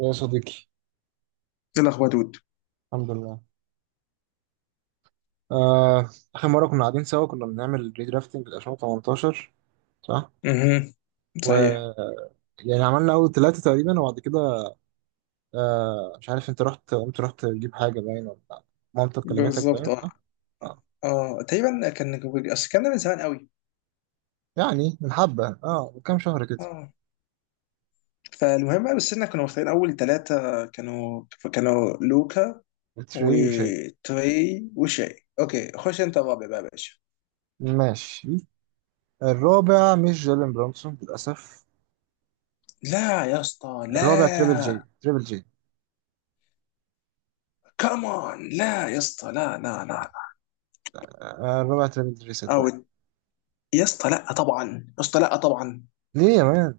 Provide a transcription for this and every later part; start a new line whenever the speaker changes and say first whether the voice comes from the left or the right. right: يا صديقي.
left: ايه الاخبار يا دود؟
right: الحمد لله. آه، آخر مرة كنا قاعدين سوا كنا بنعمل ريدرافتنج ل 2018، صح؟
left: امم
right: و،
left: صحيح.
right: يعني عملنا أول ثلاثة تقريبا وبعد كده مش عارف أنت رحت قمت رحت تجيب حاجة باين ولا مامتك كلمتك باين،
left: بالظبط اه.
right: صح؟ آه.
left: اه تقريبا كان اصل كان ده من زمان قوي.
right: يعني من حبة من كام شهر كده.
left: اه. فالمهم بقى، بس احنا كنا مختارين اول ثلاثه كانوا لوكا
right: بتري وشاي.
left: وتري وشاي. اوكي، خش انت الرابع بقى يا باشا.
right: ماشي. الرابع مش جيلين برونسون للأسف.
left: لا يا اسطى
right: الرابع تريبل جي،
left: لا.
right: تريبل جي.
left: كمان لا يا اسطى، لا لا لا لا.
right: الرابع تريبل جي
left: او
right: صدقني.
left: يا اسطى لا طبعا، يا اسطى لا طبعا.
right: ليه يا مان؟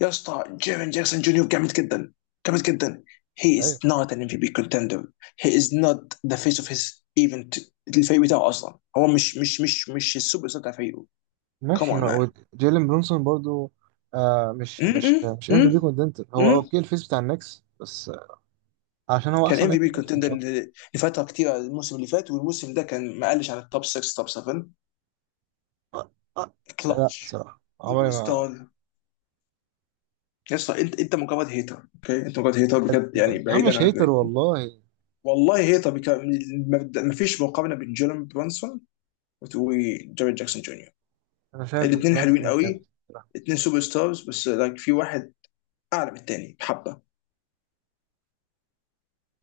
left: يا اسطى جيرين جاكسون جونيور جامد جدا، جامد جدا. he is
right: أيوة.
left: not an MVP contender, he is not the face of his, even الفريق بتاعه اصلا هو مش السوبر ستار بتاع فريقه. come
right: ماشي،
left: on
right: هو
left: man.
right: جيلين برونسون برضو. مش مش
left: م-
right: مش ام في بي
left: م-
right: كوندنتر، هو
left: م-
right: اوكي الفيس بتاع النكس بس عشان هو
left: كان
right: احسن
left: ام في
right: لعيب في
left: بي
right: النكس مش
left: كونتندر
right: اكتر.
left: لفتره كتير. الموسم اللي فات والموسم ده كان ما قلش عن التوب 6 توب 7.
right: آه. آه. لا
left: كلتش
right: الصراحه عمري
left: سوبر
right: ما.
left: ستار. يا اسطى، انت مجرد هيتر، اوكي انت مجرد هيتر بجد، يعني
right: يا عم
left: بعيدا
right: مش هيتر
left: عن...
right: والله.
left: والله هيتر بك... ما فيش مقارنه بين جيلن برانسون وجاريد جاكسون جونيور.
right: انا شايف
left: الاثنين حلوين
right: برونسون
left: قوي،
right: الخامس بصراحة.
left: اثنين سوبر ستارز، بس لايك في واحد اعلى من الثاني بحبه.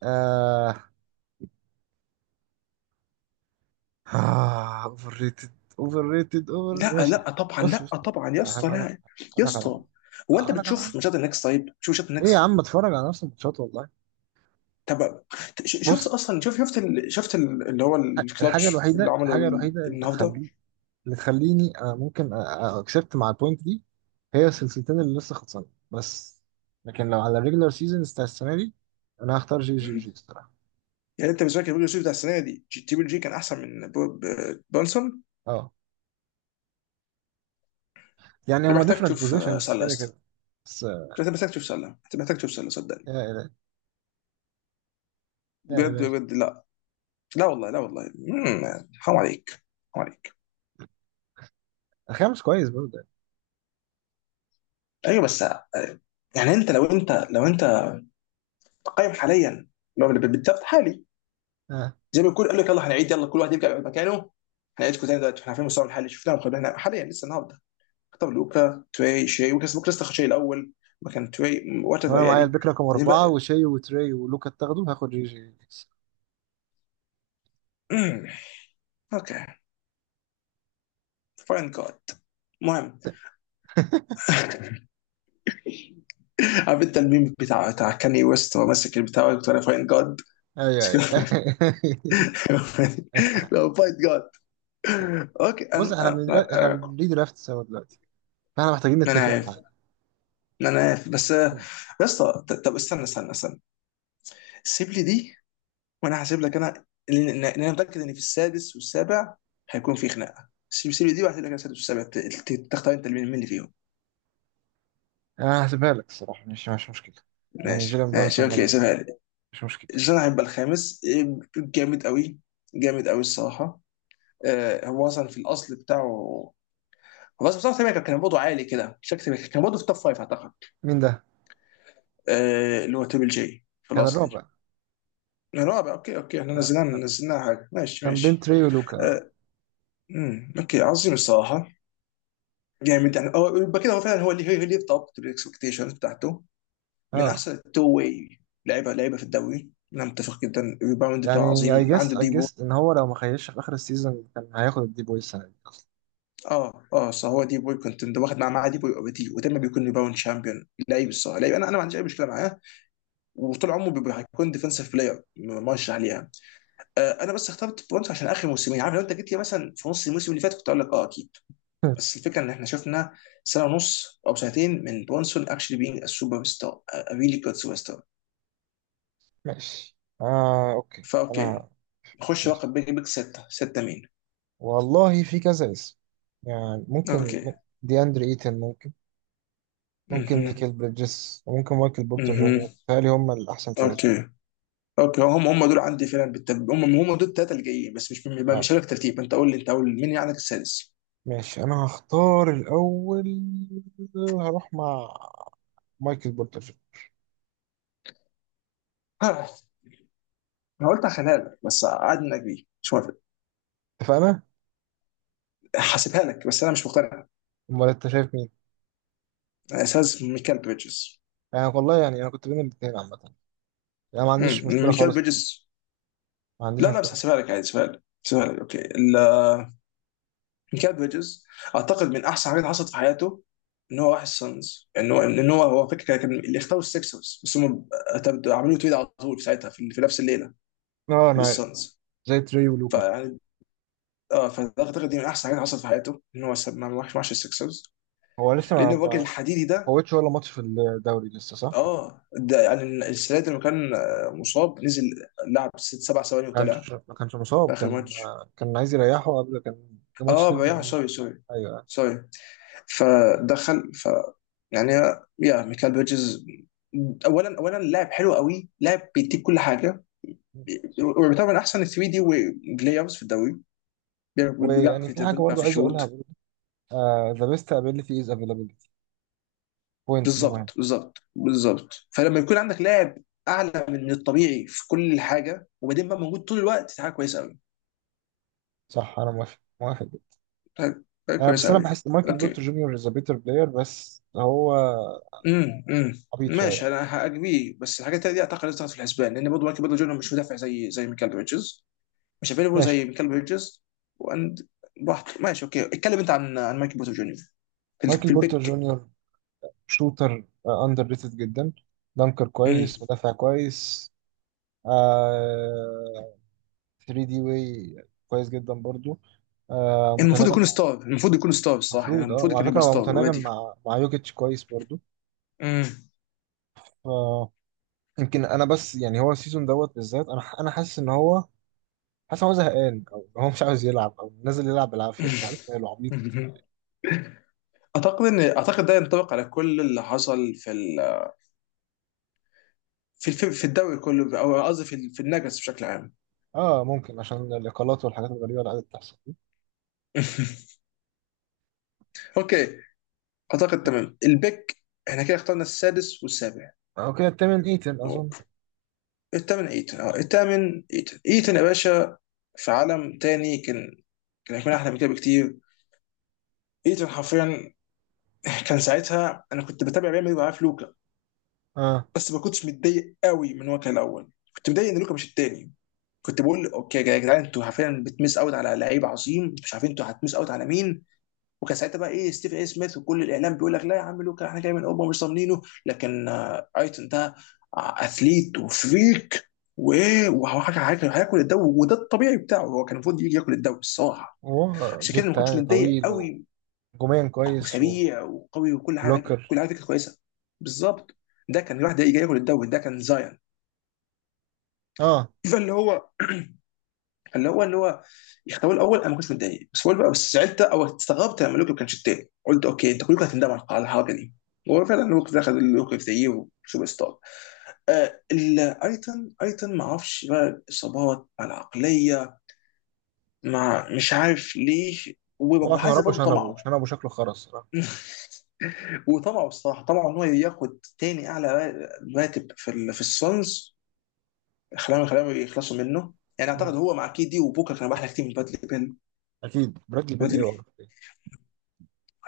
right: آه. آه اوفر ريتد، اوفر ريتد، اوفر
left: لا
right: ماشي.
left: لا طبعا،
right: بص بص،
left: لا طبعا يا
right: أقول لك
left: اسطى
right: على حاجة،
left: لا. يا
right: أقول لك على حاجة،
left: اسطى، هو انت
right: أقول لك على
left: بتشوف
right: حاجة.
left: ماتشات النكس؟ طيب شوف ماتشات
right: ليه يا
left: النكس.
right: عم اتفرج على نفس الماتشات والله.
left: طب شفت
right: بص،
left: اصلا، شوف شفت ال... شفت ال... اللي هو الكلاتش اللي عمله
right: الحاجة
left: ال-
right: الوحيدة اللي
left: النهارده.
right: تخليه، اللي تخليني ممكن اكسبت مع البوينت دي، هي السلسلتين اللي لسه خلصانه بس. لكن لو على الريجلر سيزونز بتاع السنه دي، انا هختار جي جي جي الصراحه.
left: يعني انت بالنسبه لك البيج بتاع السنه دي جي- تريبل جي كان احسن من بو- ب- بونسون؟
right: اه يعني
left: ده
right: هما
left: محتاج
right: ديفرنت
left: تشوف
right: بوزيشنز
left: سله يا
right: كده
left: اسطى.
right: كده. بس
left: انت محتاج تشوف سله، انت محتاج تشوف سله صدقني.
right: يا الهي، يا
left: بجد
right: الهي.
left: بجد لا. لا والله لا والله. حرام عليك، حرام عليك.
right: الخامس كويس برضه يعني.
left: ايوه بس يعني انت لو انت قايم حاليا، لو اللي بالضبط حالي،
right: اه
left: زي ما يكون قال لك يلا هنعيد، يلا كل واحد يرجع مكانه، هنعيدكم تاني دلوقتي، احنا عارفين مستوى الحالي شفناه وخدناه. احنا حاليا لسه النهارده اختار لوكا تري شي وكاس بوك لسه شي الاول مكان تري. وات ايفر
right: انا معايا
left: يعني.
right: البيك رقم
left: بعدين
right: اربعه،
left: بقى.
right: وشي وتري ولوكا تاخده، هاخد جي جي.
left: مم، اوكي. فاين جاد. المهم. عارف انت الميم بتاع كاني ويست وهو ماسك البتاع بتاع فاين جاد؟
right: ايوه ايوه.
left: لو فاين جاد، اوكي
right: بص،
left: انا
right: احنا
left: انا
right: بنري درافت سوا دلوقتي، فاحنا محتاجين
left: أنا
right: نتفق على
left: عارف،
right: حاجه.
left: انا عارف بس
right: مم.
left: يا اسطى، ط- طب استنى استنى. سيب لي دي وانا هسيب لك، انا لان لأن انا متاكد ان في السادس والسابع هيكون في خناقه. سيب لي دي وهسيب لك السادس والسابع. تختار انت مين اللي فيهم.
right: انا هسيبها لك الصراحه، مش مشكله، يعني
left: ماشي
right: جيلان
left: ماشي، اوكي
right: برانسون
left: سيبها لي.
right: مش مشكلة.
left: جون هيبقى الخامس جامد قوي، جامد قوي الصراحه. هو اصلا في الاصل بتاعه، هو اصلا بتاعه تقريباً كان برضه عالي كده، شكله كان برضه في توب فايف اعتقد.
right: مين ده؟
left: اللي هو تريبل جي في
right: كان
left: الاصل
right: الرابع.
left: رابع. اوكي اوكي، احنا
right: آه.
left: نزلنا
right: آه.
left: نزلنا حاجه. ماشي
right: كان بين
left: ماشي.
right: تري ولوكا، اه.
left: آه. اوكي عظيم الصراحه، جامد يعني. هو- يبقى كده هو فعلا هو اللي هو اللي يتضبط بالاكسبكتيشنز بتاعته. من
right: آه.
left: احسن التو واي لعيبه، في الدوري انا متفق جدا. الريباوند بتاعه
right: يعني اي
left: عظيم،
right: جس
left: عنده
right: اي
left: دي بوي.
right: جس ان هو لو ما خيش في اخر السيزون كان هياخد الدي بوي السنه دي اصلا.
left: اه اه صح، هو دي بوي كنت واخد معاه دي بوي اوريدي، ودايما بيكون ريباوند شامبيون. لعيب الصراحه لعيب، انا ما عنديش اي مشكله معاه، وطول عمره بيبقى هيكون ديفنسيف بلاير مرشح ليها. آه انا بس اخترت برونز عشان اخر موسمين. عارف، لو انت جيت لي مثلا في نص الموسم اللي فات كنت اقول لك اه اكيد. بس الفكره ان احنا شفنا سنه ونص او سنتين من برونسون اكشلي بينج سوبر ستار، ريلي جود سوبر ستار.
right: ماشي، آه أوكي،
left: فاوكي،
right: أنا
left: نخش
right: ماشي.
left: بقى بيج سته. سته مين؟
right: والله في كذا اسم، يعني ممكن
left: اوكي.
right: دي أندري إيتن ممكن، ممكن
left: اها
right: نيكل بريدجز، وممكن مايكل بورتر جونيور.
left: اها،
right: تهيألي هم الأحسن ثلاثة.
left: اوكي اوكي، هم دول عندي فعلا بالتب... هم دول الثلاثه اللي جايين. بس مش
right: آه
left: مش هقول لك ترتيب، انت قول لي، انت قول مين عندك السادس.
right: ماشي، أنا هختار الأول، هروح مع مايكل بورتر جونيور.
left: ها، انا قلت هخليها لك، بس قاعد انك بيه مش موافق.
right: اتفقنا؟
left: هسيبها لك بس انا مش مقتنع.
right: أمال أنت شايف مين؟
left: اساس ميكال بريدجز.
right: يعني والله، يعني انا كنت بين الاثنين عامه، يعني ما عنديش مشكله
left: ميكال
right: خالص في دي،
left: بريدجز.
right: ما عنديش
left: لا لا،
right: مشكله
left: بس
right: خالص.
left: هسيبها لك عادي، هسيبها لك، هسيبها لك اوكي. ميكال بريدجز اعتقد من احسن حاجات حصلت في حياته ان هو راح السانز. ان هو ان هو هو فكره كان اللي اختاروا السكسرز، بس هم اعتمدوا- عملوا تريد على طول في ساعتها في، في نفس الليله
right: اه انا عارف يعني.
left: للسانز.
right: زي تري ولوكا كده.
left: فيعني اه، فاعتقد دي من احسن حاجات حصلت في حياته ان هو ساب- ما راحش السكسرز،
right: هو لسه ما
left: لان الراجل
right: ما
left: الحديدي
right: ما
left: ده
right: فوتش ولا ماتش في الدوري لسه، صح؟
left: اه ده يعني السنه دي لما كان مصاب نزل لعب ست سبع ثواني
right: ما
left: وطلع
right: كانش ما كانش
left: في
right: مصاب،
left: اخر
right: كان
left: ماتش.
right: كان عايز يريحه قبل، كان في ماتش
left: اه بيع،
right: 82.
left: سوري سوري
right: ايوه.
left: سوري. فدخل ف يعني، يا ميكال بيرجز، اولا لاعب حلو قوي، لاعب بيديك كل حاجه، ويعتبر من احسن 3 دي بلايرز في الدوري. بي- بيعرف
right: ويعني في حاجه
left: يدبل،
right: برضو
left: بيعرف
right: عايز
left: يشوت.
right: اقولها برضو، ذا بيست ابيليتي از افيلابيلتي، بوينت دي مهم.
left: بالظبط، فلما يكون عندك لاعب اعلى من الطبيعي في كل حاجه وبعدين بقى موجود طول الوقت، دي حاجه كويسه قوي.
right: صح انا موافق، موافق جدا.
left: حاجة
right: آه بس
left: كويسه
right: انا
left: قوي.
right: بحس مايكل
left: اوكي.
right: بورتر جونيور از ا بيتر بلاير، بس هو
left: امم امم
right: عبيط شويه.
left: ماشي، انا هاجبيه، بس الحاجات التانية دي اعتقد لازم تاخد في الحسبان، لان برضه مايكل برضه جونيور مش مدافع زي ميكال بيرجز، مش افيلبل
right: ماشي.
left: زي كلب هيدجز واند. براحته، ماشي، اوكي اتكلم انت عن مايكل بورتر جونيور في،
right: مايكل
left: في
right: بورتر
left: البيك.
right: جونيور شوتر اندر ريتد جدا، دانكر
left: مم.
right: كويس، مدافع كويس، آه 3 دي واي كويس جدا برضو. آه
left: المفروض
right: متناغم
left: يكون
right: مع.
left: ستار، المفروض يكون ستار الصراحه. يعني
right: المفروض اه،
left: المفروض كان
right: وعلى فكره
left: يبقى
right: هو
left: ستار
right: متناغم
left: اوريدي.
right: مع مع يوكيتش كويس برضو. ف يمكن انا بس، يعني هو السيزون دوت بالذات، انا انا حاسس ان هو، حاسس ان هو زهقان، او هو مش عاوز يلعب، او نازل يلعب بالعافيه مش عارف ماله عبيط.
left: اعتقد ده ينطبق على كل اللي حصل في ال... في الدوري كله، او قصدي في ال- في النجس بشكل عام.
right: اه ممكن عشان الاقالات والحاجات الغريبه اللي قاعده بتحصل دي.
left: اوكي. اعتقد تمام البيك. احنا كده اخترنا السادس والسابع.
right: او كده التمن ايتن اظن.
left: الثامن ايتن. اه الثامن ايتن، ايتن يا باشا، في عالم تاني كان، كان هيكون احلى من كده بكتير. ايتن حرفيا، كان ساعتها انا كنت بتابع ريال مدريد وعارف لوكا.
right: اه
left: بس ما كنتش متضايق قوي من هو كان الاول، كنت متضايق ان لوكا مش التاني. كنت بقول اوكي يا جدعان، انتوا حرفيا بتمس اوت على لعيب عظيم، مش عارفين انتوا هتمس اوت على مين. وكان ساعتها بقى ايه ستيفن اي سميث وكل الاعلام بيقول لك لا يا عم لوكا، احنا جاي من اوروبا مش ضامنينه، لكن ايتون ده اثليت وفريك، وايه، وهياكل هياكل الدوري، وده الطبيعي بتاعه. هو كان المفروض يجي ياكل الدوري الصراحه،
right: هو
left: عشان كده أنا ما
right: جيتا
left: كنتش
right: يعني
left: متضايق
right: طويل،
left: قوي.
right: هجوميا كويس،
left: وسريع وقوي وكل حاجه، كل
right: وبلوكر.
left: حاجه كانت كويسه. بالظبط، ده كان واحد جاي ياكل الدوري، ده كان زاين.
right: اه
left: فاللي هو اللي هو يختاروا الاول انا ما كنتش متضايق، بس هو بقى بس زعلت او استغربت لما لوكي ما كانش التاني. قلت اوكي انت كلكم هتندموا على الحركه دي. هو فعلا لوكي دخل، لوكي في زيه سوبر ستار. آه ايتن، ايتن ما اعرفش بقى الاصابات مع العقليه مع مش عارف ليه.
right: هو عشان
left: وعايز
right: ربى،
left: برضه طمعه.
right: عشان ابوه شكله خرس صراحه.
left: وطمعه الصراحه، طمعه ان هو ياخد تاني اعلى راتب في ال- في السونز خلاهم، يخلصوا منه. يعني اعتقد
right: مم.
left: هو مع كيدي وبوكا كان احلى كتير من بادلي بيل.
right: اكيد برادلي بيل، ايه وعرف ايه.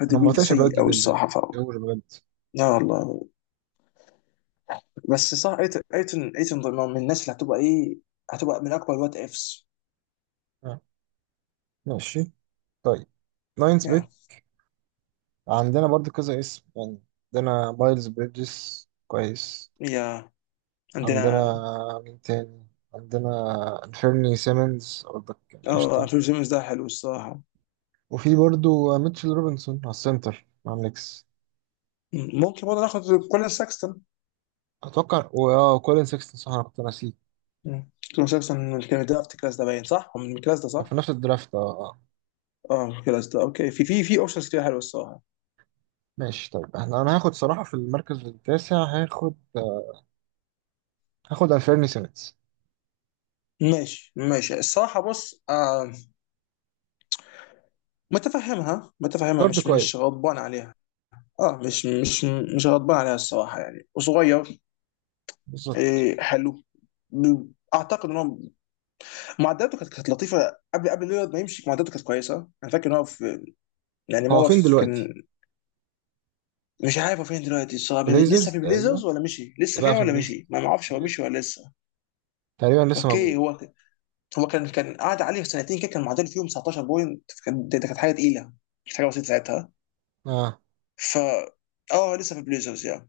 left: هادي
right: انا ما
left: بيل
right: بطيقش
left: سيء
right: برادلي
left: قوي
right: بيل ده،
left: الصراحه. ف
right: ايه هو اللي بجد.
left: لا والله. بس صح، ايتن ايتن ايتن ضمن- من الناس اللي هتبقى ايه، هتبقى من اكبر وات افس.
right: آه. ماشي طيب، ناينز
left: يا.
right: بيت، عندنا برضو كذا اسم يعني. عندنا مايلز بريدجز كويس،
left: يا.
right: عندنا
left: عندنا،
right: مين تاني، عندنا انفيرني سيمنز برضك.
left: اه
right: قشطة.
left: انفيل سيمنز ده حلو الصراحه.
right: وفي برضو ميتشل روبنسون على السنتر مع النكس.
left: م- ممكن برضه ناخد كولين ساكستون.
right: أتوقع، كولين سيكستون صح، أنا كنت ناسيه.
left: م. كولين ساكستون من كان درافت الكلاس ده باين صح؟ هو من الكلاس ده
right: كان
left: صح؟
right: في نفس الدرافت، آه. آه.
left: اه من الكلاس ده. اوكي، في في اوبشنز كتير حلوه الصراحه.
right: ماشي طيب، احنا انا هاخد صراحة في المركز التاسع، هاخد هاخد الفيرني سيمنز.
left: ماشي ماشي الصراحه، بص آه متفهمها،
right: جارد
left: مش
right: كويس.
left: غضبان عليها. اه مش غضبان عليها الصراحه، يعني وصغير.
right: بالظبط.
left: إيه حلو. ب- اعتقد ان هو معداته كانت لطيفه قبل ليلارد ما يمشي، معداته كانت كويسه. انا فاكر ان هو في يعني، ما
right: هو
left: هو
right: فين
left: في
right: دلوقتي؟
left: كان. مش عارف هو فين دلوقتي الصراحه، لسه
right: بليزرز
left: في
right: تقريبا.
left: بليزرز ولا مشي، لسه
right: لا
left: فيها
right: في
left: ولا
right: بليزرز،
left: مشي، ما اعرفش هو
right: بليزرز.
left: مشي ولا لسه.
right: تقريبا لسه موجود.
left: اوكي. هو كان قعد عليه في سنتين كده كان معدل فيهم 19 بوينت. كان- ده كانت حاجه تقيله، مش حاجه بسيطه ساعتها.
right: اه
left: ف اه لسه في بليزرز يعني.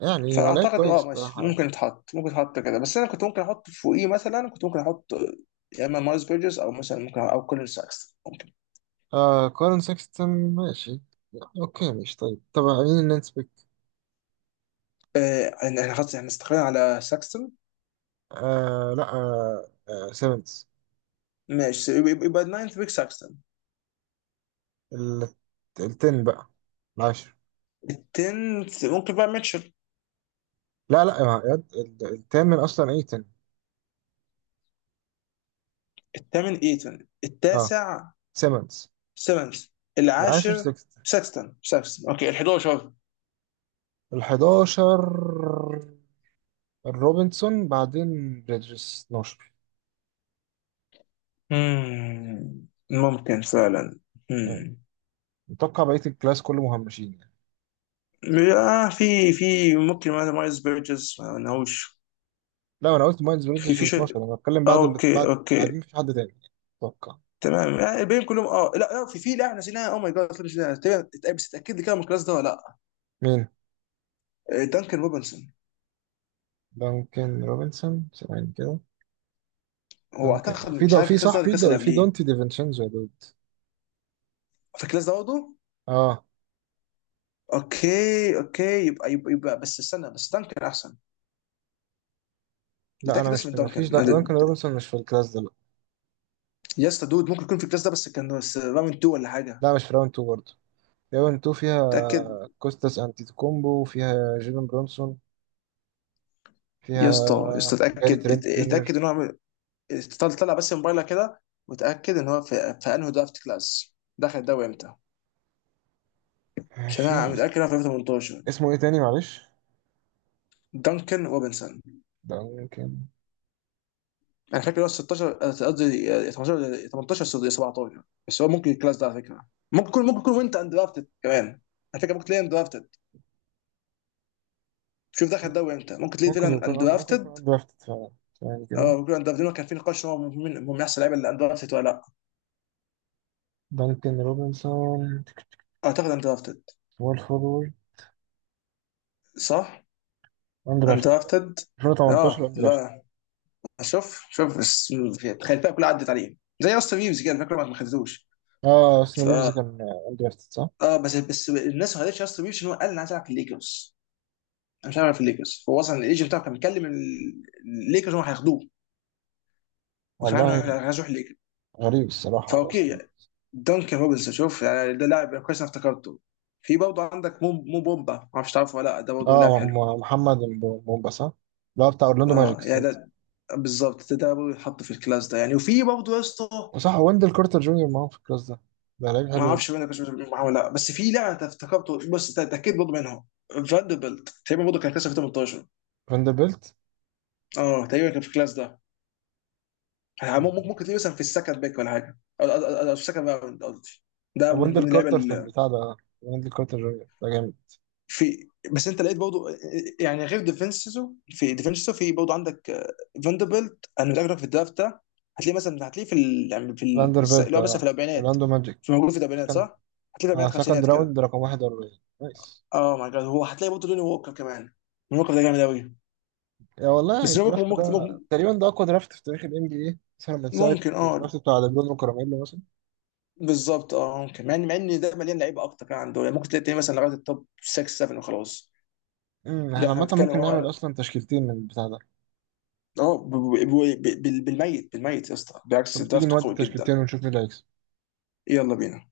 right: يعني هو لعيب
left: فاعتقد إنه اه
right: كويس صراحة
left: ماشي، ممكن
right: يعني.
left: يتحط، ممكن يتحط كده، بس انا كنت ممكن احط فوقيه، مثلا كنت ممكن احط يا اما مايلز بيرجز او مثلا ممكن او كولين ساكستون ممكن.
right: آه كارن ساكستون ماشي. اوكي ماشي طيب، طب مين اللي نسبك؟
left: إن احنا خلاص احنا استقرينا على ساكستون.
right: آه لا آه آه سيمنز.
left: ماشي، يبقى يبقى- يبقى الناينث بيك ساكستون.
right: ال- التن بقى، العاشر.
left: التنث ممكن بقى ميتشل.
right: لا لا يا- يا- التامن اصلا ايتن.
left: الثامن ايتون،
right: اه
left: التاسع
right: سيمنز
left: سيمنز،
right: العاشر.
left: العاشر ساكستون. ساكستون اوكي، ال 11.
right: ال11. الروبنسون بعدين بريدجز 12.
left: مم، ممكن فعلا.
right: يعني
left: مم.
right: متوقع بقية الكلاس كله مهمشين يعني.
left: آه في في ممكن مثلا مايلز بيرجز ما لهوش
right: لا انا قلت مايلز
left: في
right: بريدجز
left: في شيء.
right: 12، انا بتكلم بعد اللي
left: اوكي
right: بعد بعدين
left: اوكي.
right: مفيش حد تاني اتوقع.
left: تمام. الباقيين كلهم اه لا لا في في لاعب نسيناها، اوه ماي جاد احنا نسيناها تقريباً- اتأ- بس تاكد لي كده من الكلاس ده ولا لا.
right: مين؟
left: دانكن روبنسون.
right: دانكن روبنسون ثواني كده.
left: هو
right: دانكن
left: اعتقد
right: في
left: مش
right: دا
left: عارف
right: في
left: الكلاس ده
right: صح
left: ولا
right: في
left: الكلاس
right: دا
left: اللي
right: في
left: قبليه.
right: دونتي ديفينشينزو يا دود.
left: في الكلاس ده برضه.
right: اه.
left: اوكي اوكي، يبقى يبقى بس استنى، بس دانكن احسن.
right: لا انا
left: اتاكد بس
right: مش،
left: من
right: مفيش،
left: دانكن
right: دا دانكن
left: أنا-.
right: روبنسون مش في الكلاس ده لا.
left: يا اسطى دود ممكن يكون في الكلاس ده، بس كان بس راوند 2 ولا حاجه.
right: لا مش في راوند 2 برضه. راوند 2 فيها
left: اتاكد.
right: كوستاس انتيتوكومبو، فيها جيلن برونسون،
left: يا اسطى
right: فيها
left: يا اسطى
right: جاري
left: اتاكد،
right: ترينت
left: ات-
right: جونيور.
left: اتاكد ان هو عمل- طلع طلع بس موبايلك كده وتاكد ان هو في، في انهي درافت كلاس دخل الدوري امتى، عشان انا
right: في اس-
left: متاكد انا في 2018.
right: اسمه ايه تاني معلش؟
left: دانكن روبنسون.
right: دانكن ممكن.
left: انا فاكر هو 16 قصدي 18 ولا 18 ولا 17. بس هو ممكن الكلاس ده على فكره، ممكن يكون، ممكن يكون وانت اندرافتد كمان على فكره، ممكن تلاقيه اندرافتد. شوف دخل الدوري امتى، ممكن تلاقيه
right: ممكن
left: فعلا
right: يكون ممكن يكون
left: اندرافتد.
right: اندرافتد فعلا. ثواني كده.
left: اه ممكن اندرافتد، كان في نقاش هو من احسن اللعيبه اللي اندرافتد ولا لا.
right: دانكن روبنسون
left: اعتقد اندرافتد.
right: وول فورورد
left: صح.
right: اندرافتد
left: اندرافتد.
right: 2018
left: اه
right: اندرافتد.
left: لا، شوف شوف بس، تخيل الفئه كلها عدت عليه زي اصلا ريفز كده، فاكر ما خدتوش.
right: اه اصلا
left: ف
right: ريفز كان اندرافتد صح.
left: اه بس بس الناس ما قالتش اصلا بيبسي ان هو قال انا عايز العب في الليكرز، انا مش هلعب في الليكرز، فهو اصلا الايجنت بتاعه كان بيكلم ال- الليكرز هو هياخدوه، وكان
right: والله
left: عامل إن هو عايز يروح الليكرز.
right: غريب الصراحة
left: فاوكي
right: اصلا.
left: يعني، دانكن روبنسون، شوف يعني ده لاعب كويس، انا افتكرته. في برضه عندك مو بومبا، ما اعرفش تعرفه ولا لا، ده برضه لاعب
right: اه
left: حلو.
right: محمد مومباسا. لا بتاع اورلاندو ماجيك
left: اه يعني
right: سنت.
left: ده بالظبط، ده برضه يتحط في الكلاس ده يعني. وفي برضه يا اسطى،
right: وصح ويندل كارتر جونيور معاهم في الكلاس ده، ده لعيب
left: ما
right: حلو
left: اعرفش
right: جدا.
left: مين كنت معاه ولا لا، بس في لاعب أنا افتكرته. بص ده ده اكيد برضه منهم، فاندربلت تقريبا برضه كان كلاس 2018.
right: فاندربيلت.
left: اه تقريبا كان في الكلاس ده يعني.
right: آه،
left: مم- ممكن تلاقيه مثلا في السكند باك ولا حاجه، أو في السكند باك قصدي. ده من
right: ويندل
left: ضمن اللعيبه
right: كارتر في
left: اللي
right: البتاع ده، ويندل كارتر جونيور ده جامد.
left: في. بس انت لقيت برضه، يعني غير ديفينسيزو، في برضه عندك فاندربيلت انا متاكد في الدرافت ده. هتلاقيه مثلا، هتلاقيه في ال... يعني في ال...
right: فاندربيلت
left: اللي هو مثلا في
right: اه.
left: الاربعينات.
right: اورلاندو ماجيك.
left: في موجود في الاربعينات صح؟
right: كان
left: هتلاقيه في
right: اه
left: الاربعينات
right: سكند
left: خمسينات كده.
right: راوند رقم 41. نايس.
left: اه ماي جاد، هو هتلاقي برضه لوني ووكر كمان. لوني ووكر ده جامد قوي.
right: يا والله يعني
left: بس لوني ووكر
right: الدرافت ده
left: ممكن.
right: تقريبا ده اقوى درافت في تاريخ الNBA، مثلا من ساعه
left: ممكن اه،
right: الدرافت بتاع ليبرون وكارميلو مثلا.
left: بالظبط اه ممكن، مع ان مع ان ده مليان لعيبه اكتر كان عنده، يعني ممكن تلاقي مثلا لغايه التوب 6 7 وخلاص.
right: احنا
left: لا احنا
right: عامه
left: بنتكلم
right: ممكن نعمل
left: هو
right: اصلا تشكيلتين من البتاع ده.
left: اه بالميت، يا اسطى، بالعكس
right: طب تيجي
left: الدرافت
right: نودي
left: قوي جدا.
right: تشكيلتين ونشوف مين اللي هيكسب.
left: يلا بينا.